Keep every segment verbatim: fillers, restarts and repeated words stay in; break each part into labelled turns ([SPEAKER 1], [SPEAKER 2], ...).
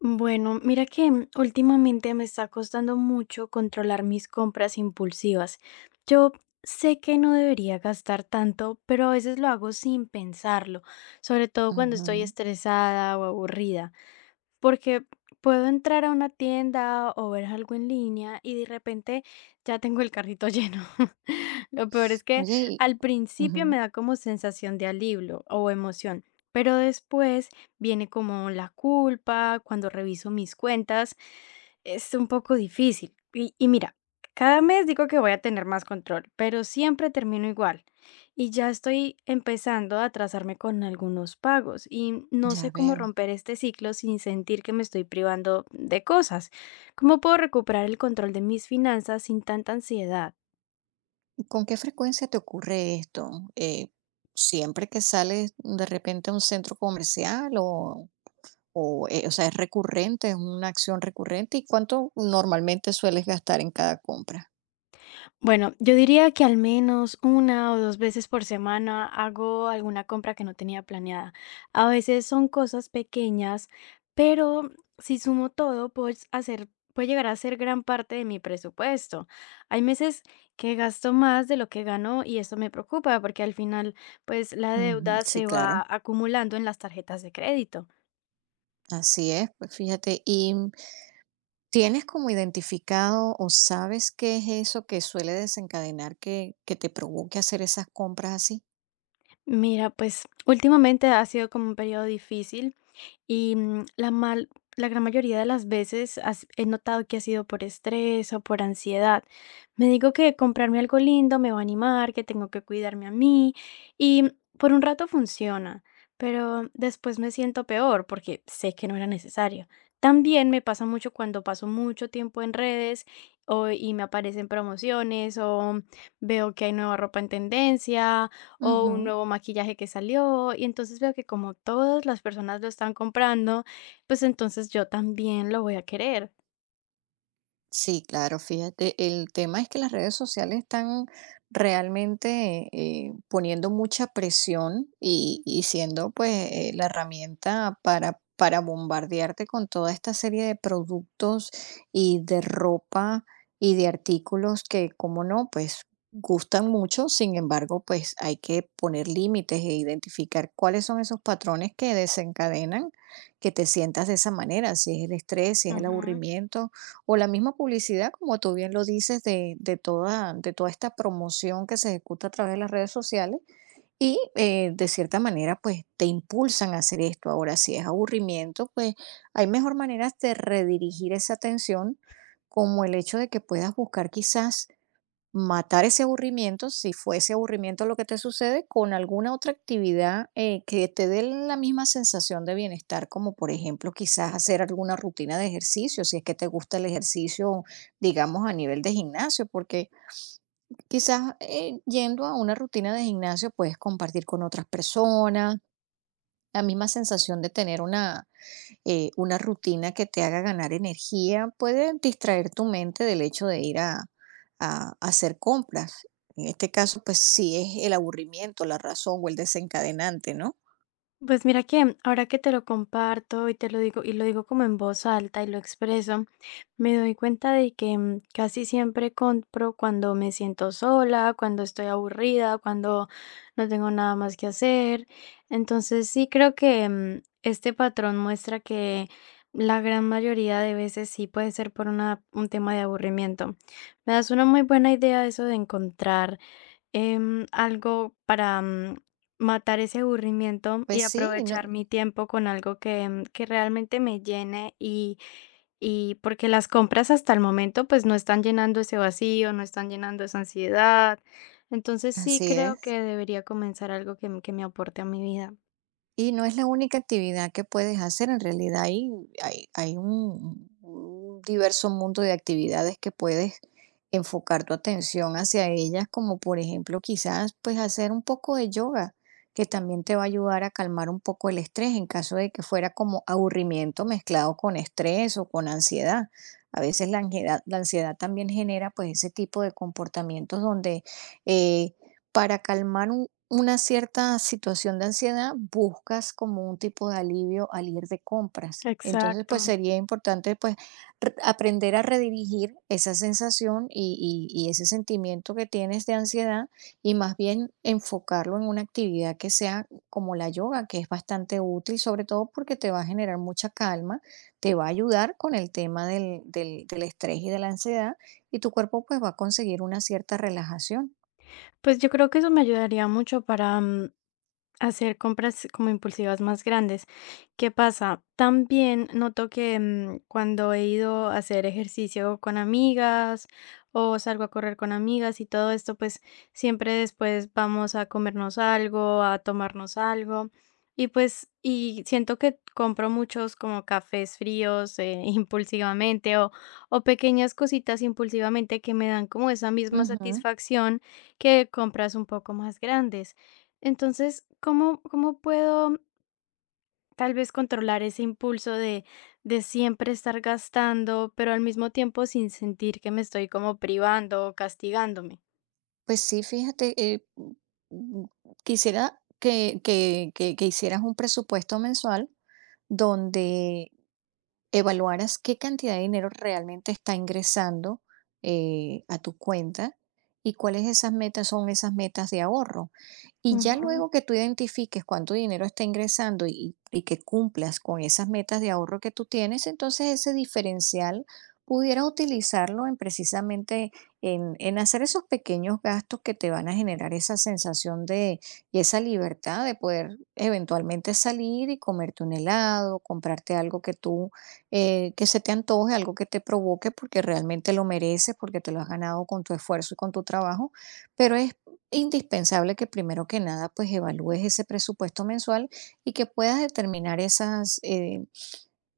[SPEAKER 1] Bueno, mira que últimamente me está costando mucho controlar mis compras impulsivas. Yo sé que no debería gastar tanto, pero a veces lo hago sin pensarlo, sobre todo cuando estoy
[SPEAKER 2] Ujú.
[SPEAKER 1] estresada o aburrida. Porque puedo entrar a una tienda o ver algo en línea y de repente ya tengo el carrito lleno. Lo peor es que
[SPEAKER 2] Oye, y
[SPEAKER 1] al principio me
[SPEAKER 2] ujú,
[SPEAKER 1] da como sensación de alivio o emoción, pero después viene como la culpa cuando reviso mis cuentas es un poco difícil. Y, y mira, cada mes digo que voy a tener más control, pero siempre termino igual. Y ya estoy empezando a atrasarme con algunos pagos y no
[SPEAKER 2] ya
[SPEAKER 1] sé cómo
[SPEAKER 2] veo.
[SPEAKER 1] romper este ciclo sin sentir que me estoy privando de cosas. ¿Cómo puedo recuperar el control de mis finanzas sin tanta ansiedad?
[SPEAKER 2] ¿Y con qué frecuencia te ocurre esto? Eh, ¿Siempre que sales de repente a un centro comercial o, o, eh, o sea, es recurrente, es una acción recurrente? ¿Y cuánto normalmente sueles gastar en cada compra?
[SPEAKER 1] Bueno, yo diría que al menos una o dos veces por semana hago alguna compra que no tenía planeada. A veces son cosas pequeñas, pero si sumo todo, pues hacer puede llegar a ser gran parte de mi presupuesto. Hay meses que gasto más de lo que gano y eso me preocupa porque al final, pues la
[SPEAKER 2] Ujú,
[SPEAKER 1] deuda
[SPEAKER 2] sí,
[SPEAKER 1] se
[SPEAKER 2] claro,
[SPEAKER 1] va acumulando en las tarjetas de crédito.
[SPEAKER 2] así es. Pues fíjate, ¿y mm, tienes como identificado o sabes qué es eso que suele desencadenar que, que te provoque hacer esas compras
[SPEAKER 1] Mira, pues últimamente ha sido como un periodo difícil. Y, mm, la mal la gran mayoría de las veces has he notado que ha sido por estrés o por ansiedad. Me digo que comprarme algo lindo me va a animar, que tengo que cuidarme a mí, y por un rato funciona, pero después me siento peor porque sé que no era necesario. También me pasa mucho cuando paso mucho tiempo en redes o y me aparecen promociones o veo que hay nueva ropa en tendencia o un
[SPEAKER 2] así?
[SPEAKER 1] nuevo maquillaje que salió y entonces veo que como todas las personas lo están comprando, pues entonces yo también lo voy a querer.
[SPEAKER 2] Sí, claro, fíjate, el tema es que las redes sociales están realmente eh, poniendo mucha presión y, y siendo pues eh, la herramienta para, para bombardearte con toda esta serie de productos y de ropa y de artículos que, como no, pues gustan mucho, sin embargo, pues hay que poner límites e identificar cuáles son esos patrones que desencadenan que te sientas de esa manera, si es el estrés, si es el aburrimiento o la misma publicidad, como tú bien lo dices, de, de toda, de toda esta promoción que se ejecuta a través de las redes sociales y eh, de cierta manera pues te impulsan a hacer esto. Ahora, si es aburrimiento, pues hay mejor maneras de redirigir esa atención, como el hecho de que puedas buscar quizás matar ese aburrimiento, si fue ese aburrimiento lo que te sucede, con alguna otra actividad eh, que te dé la misma sensación de bienestar, como por ejemplo quizás hacer alguna rutina de ejercicio, si es que te gusta el ejercicio, digamos, a nivel de gimnasio, porque quizás eh, yendo a una rutina de gimnasio puedes compartir con otras personas, la misma sensación de tener una eh, una rutina que te haga ganar energía, puede distraer tu mente del hecho de ir a, a a hacer compras. En este caso, pues sí es el aburrimiento, la razón o el desencadenante, ¿no?
[SPEAKER 1] Pues mira que ahora que te lo comparto y te lo digo y lo digo como en voz alta y lo expreso, me doy cuenta de que mm, casi siempre compro cuando me siento sola, cuando estoy aburrida, cuando no tengo nada más que hacer. Entonces sí creo que mm, este patrón muestra que la gran mayoría de veces sí puede ser por una, un tema de aburrimiento. Me das una muy buena idea eso de encontrar em, algo para mm, matar ese aburrimiento
[SPEAKER 2] Pues
[SPEAKER 1] y
[SPEAKER 2] sí, no,
[SPEAKER 1] aprovechar mi tiempo con algo que, mm, que realmente me llene y, y porque las compras hasta el momento pues no están llenando ese vacío, no están llenando esa ansiedad. Entonces sí
[SPEAKER 2] así
[SPEAKER 1] creo
[SPEAKER 2] es.
[SPEAKER 1] que debería comenzar algo que, m- que me aporte a mi vida.
[SPEAKER 2] Y no es la única actividad que puedes hacer, en realidad hay, hay, hay un, un diverso mundo de actividades que puedes enfocar tu atención hacia ellas, como por ejemplo quizás pues hacer un poco de yoga, que también te va a ayudar a calmar un poco el estrés en caso de que fuera como aburrimiento mezclado con estrés o con ansiedad. A veces la ansiedad, la ansiedad también genera pues ese tipo de comportamientos donde eh, para calmar una cierta situación de ansiedad, buscas como un tipo de alivio al ir de compras. Entonces,
[SPEAKER 1] Exacto.
[SPEAKER 2] pues sería importante pues r- aprender a redirigir esa sensación y, y- y ese sentimiento que tienes de ansiedad y más bien enfocarlo en una actividad que sea como la yoga, que es bastante útil, sobre todo porque te va a generar mucha calma, te va a ayudar con el tema del, del- del estrés y de la ansiedad y tu cuerpo pues va a conseguir una cierta relajación.
[SPEAKER 1] Pues yo creo que eso me ayudaría mucho para mm, hacer compras como impulsivas más grandes. ¿Qué pasa? También noto que mm, cuando he ido a hacer ejercicio con amigas o salgo a correr con amigas y todo esto, pues siempre después vamos a comernos algo, a tomarnos algo. Y pues, y siento que compro muchos como cafés fríos eh, impulsivamente o, o pequeñas cositas impulsivamente que me dan como esa misma
[SPEAKER 2] Ujú.
[SPEAKER 1] satisfacción que compras un poco más grandes. Entonces, ¿cómo, cómo puedo tal vez controlar ese impulso de, de siempre estar gastando, pero al mismo tiempo sin sentir que me estoy como privando o castigándome?
[SPEAKER 2] Pues sí, fíjate, eh, mm, mm, quisiera que que que que hicieras un presupuesto mensual donde evaluaras qué cantidad de dinero realmente está ingresando eh, a tu cuenta y cuáles esas metas son esas metas de ahorro. Y ya
[SPEAKER 1] Ujú.
[SPEAKER 2] luego que tú identifiques cuánto dinero está ingresando y, y que cumplas con esas metas de ahorro que tú tienes, entonces ese diferencial pudieras utilizarlo en precisamente en, en hacer esos pequeños gastos que te van a generar esa sensación de y esa libertad de poder eventualmente salir y comerte un helado, comprarte algo que tú eh, que se te antoje, algo que te provoque, porque realmente lo mereces, porque te lo has ganado con tu esfuerzo y con tu trabajo, pero es indispensable que primero que nada pues evalúes ese presupuesto mensual y que puedas determinar esas, eh,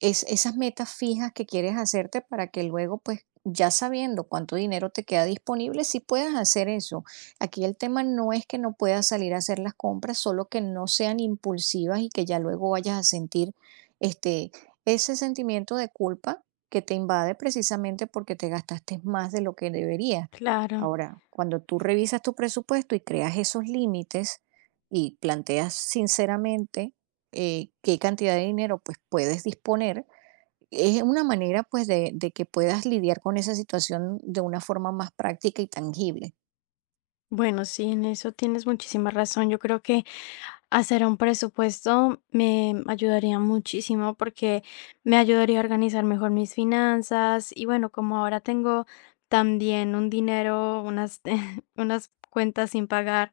[SPEAKER 2] es esas metas fijas que quieres hacerte para que luego, pues, ya sabiendo cuánto dinero te queda disponible, sí puedas hacer eso. Aquí el tema no es que no puedas salir a hacer las compras, solo que no sean impulsivas y que ya luego vayas a sentir este ese sentimiento de culpa que te invade precisamente porque te gastaste más de lo que deberías.
[SPEAKER 1] Claro.
[SPEAKER 2] Ahora, cuando tú revisas tu presupuesto y creas esos límites y planteas sinceramente eh, qué cantidad de dinero pues puedes disponer, es una manera pues de, de que puedas lidiar con esa situación de una forma más práctica y tangible.
[SPEAKER 1] Bueno, sí, en eso tienes muchísima razón. Yo creo que hacer un presupuesto me ayudaría muchísimo porque me ayudaría a organizar mejor mis finanzas y bueno, como ahora tengo también un dinero, unas, unas cuentas sin pagar,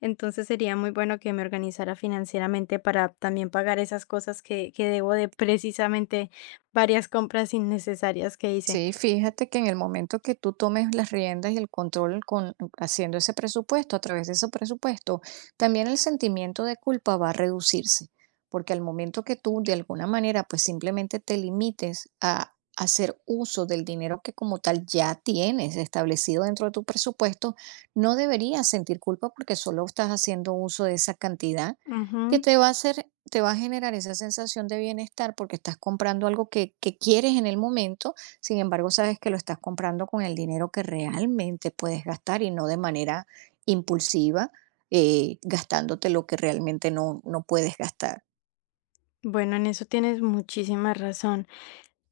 [SPEAKER 1] entonces sería muy bueno que me organizara financieramente para también pagar esas cosas que, que debo de precisamente varias compras innecesarias que hice.
[SPEAKER 2] Sí, fíjate que en el momento que tú tomes las riendas y el control con haciendo ese presupuesto, a través de ese presupuesto, también el sentimiento de culpa va a reducirse, porque al momento que tú de alguna manera pues simplemente te limites a hacer uso del dinero que como tal ya tienes establecido dentro de tu presupuesto, no deberías sentir culpa porque solo estás haciendo uso de esa cantidad que
[SPEAKER 1] Ujú.
[SPEAKER 2] te va a hacer, te va a generar esa sensación de bienestar porque estás comprando algo que, que quieres en el momento. Sin embargo, sabes que lo estás comprando con el dinero que realmente puedes gastar y no de manera impulsiva, eh, gastándote lo que realmente no, no puedes gastar.
[SPEAKER 1] Bueno, en eso tienes muchísima razón.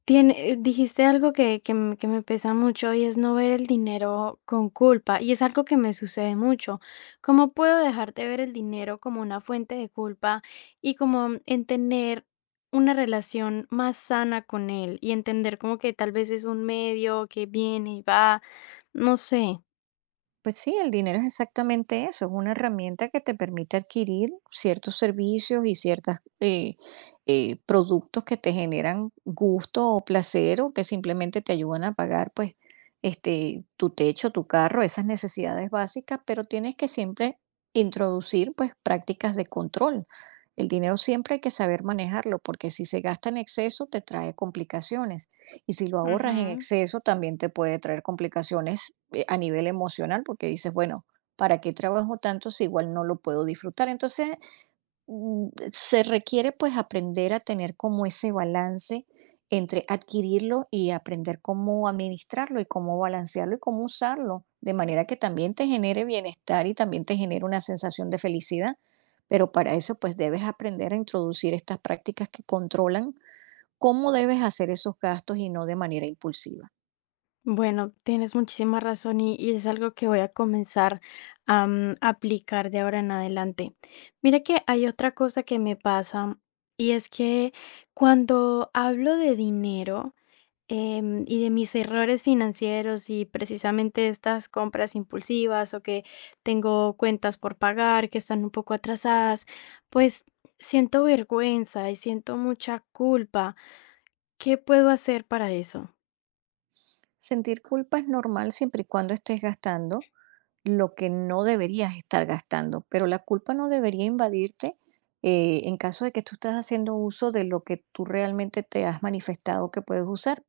[SPEAKER 1] Tiene eh, dijiste algo que que m que me pesa mucho, y es no ver el dinero con culpa, y es algo que me sucede mucho. ¿Cómo puedo dejar de ver el dinero como una fuente de culpa, y como mm, en tener una relación más sana con él? Y entender como que tal vez es un medio que viene y va, no sé.
[SPEAKER 2] Pues sí, el dinero es exactamente eso, es una herramienta que te permite adquirir ciertos servicios y ciertos productos que te generan gusto o placer o que simplemente te ayudan a pagar pues este tu techo, tu carro, esas necesidades básicas, pero tienes que siempre introducir pues prácticas de control. El dinero siempre hay que saber manejarlo porque si se gasta en exceso te trae complicaciones y si lo ahorras en
[SPEAKER 1] Ujú.
[SPEAKER 2] exceso también te puede traer complicaciones eh, a nivel emocional, porque dices, bueno, ¿para qué trabajo tanto si igual no lo puedo disfrutar? Entonces, mm, se requiere pues aprender a tener como ese balance entre adquirirlo y aprender cómo administrarlo y cómo balancearlo y cómo usarlo, de manera que también te genere bienestar y también te genere una sensación de felicidad. Pero para eso pues debes aprender a introducir estas prácticas que controlan cómo debes hacer esos gastos y no de manera impulsiva.
[SPEAKER 1] Bueno, tienes muchísima razón y, y es algo que voy a comenzar a mm, aplicar de ahora en adelante. Mira que hay otra cosa que me pasa y es que cuando hablo de dinero em, y de mis errores financieros y precisamente estas compras impulsivas o que tengo cuentas por pagar que están un poco atrasadas, pues siento vergüenza y siento mucha culpa. ¿Qué puedo hacer para eso?
[SPEAKER 2] Sentir culpa es normal siempre y cuando estés gastando lo que no deberías estar gastando, pero la culpa no debería invadirte eh, en caso de que tú estás haciendo uso de lo que tú realmente te has manifestado que puedes usar.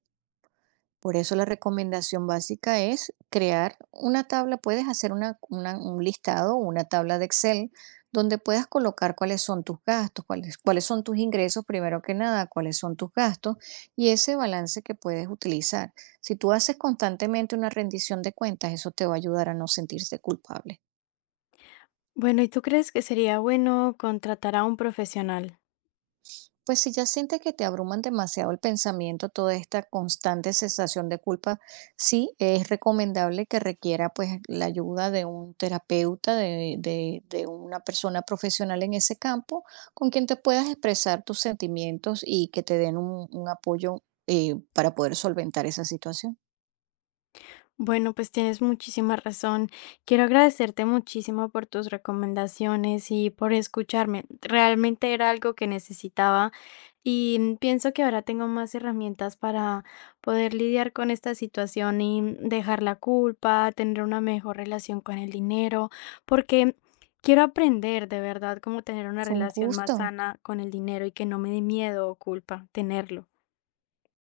[SPEAKER 2] Por eso la recomendación básica es crear una tabla, puedes hacer una, una- un listado, una tabla de Excel, donde puedas colocar cuáles son tus gastos, cuáles, cuáles son tus ingresos, primero que nada, cuáles son tus gastos y ese balance que puedes utilizar. Si tú haces constantemente una rendición de cuentas, eso te va a ayudar a no sentirse culpable.
[SPEAKER 1] Bueno, ¿y tú crees que sería bueno contratar a un profesional?
[SPEAKER 2] Pues si ya sientes que te abruman demasiado el pensamiento, toda esta constante sensación de culpa, sí es recomendable que requiera pues la ayuda de un terapeuta, de, de- de una persona profesional en ese campo, con quien te puedas expresar tus sentimientos y que te den un, un apoyo eh, para poder solventar esa situación.
[SPEAKER 1] Bueno, pues tienes muchísima razón. Quiero agradecerte muchísimo por tus recomendaciones y por escucharme. Realmente era algo que necesitaba y mm, pienso que ahora tengo más herramientas para poder lidiar con esta situación y mm, dejar la culpa, tener una mejor relación con el dinero, porque quiero aprender de verdad cómo tener una
[SPEAKER 2] Fue un
[SPEAKER 1] relación más
[SPEAKER 2] gusto.
[SPEAKER 1] sana con el dinero y que no me dé miedo o culpa tenerlo.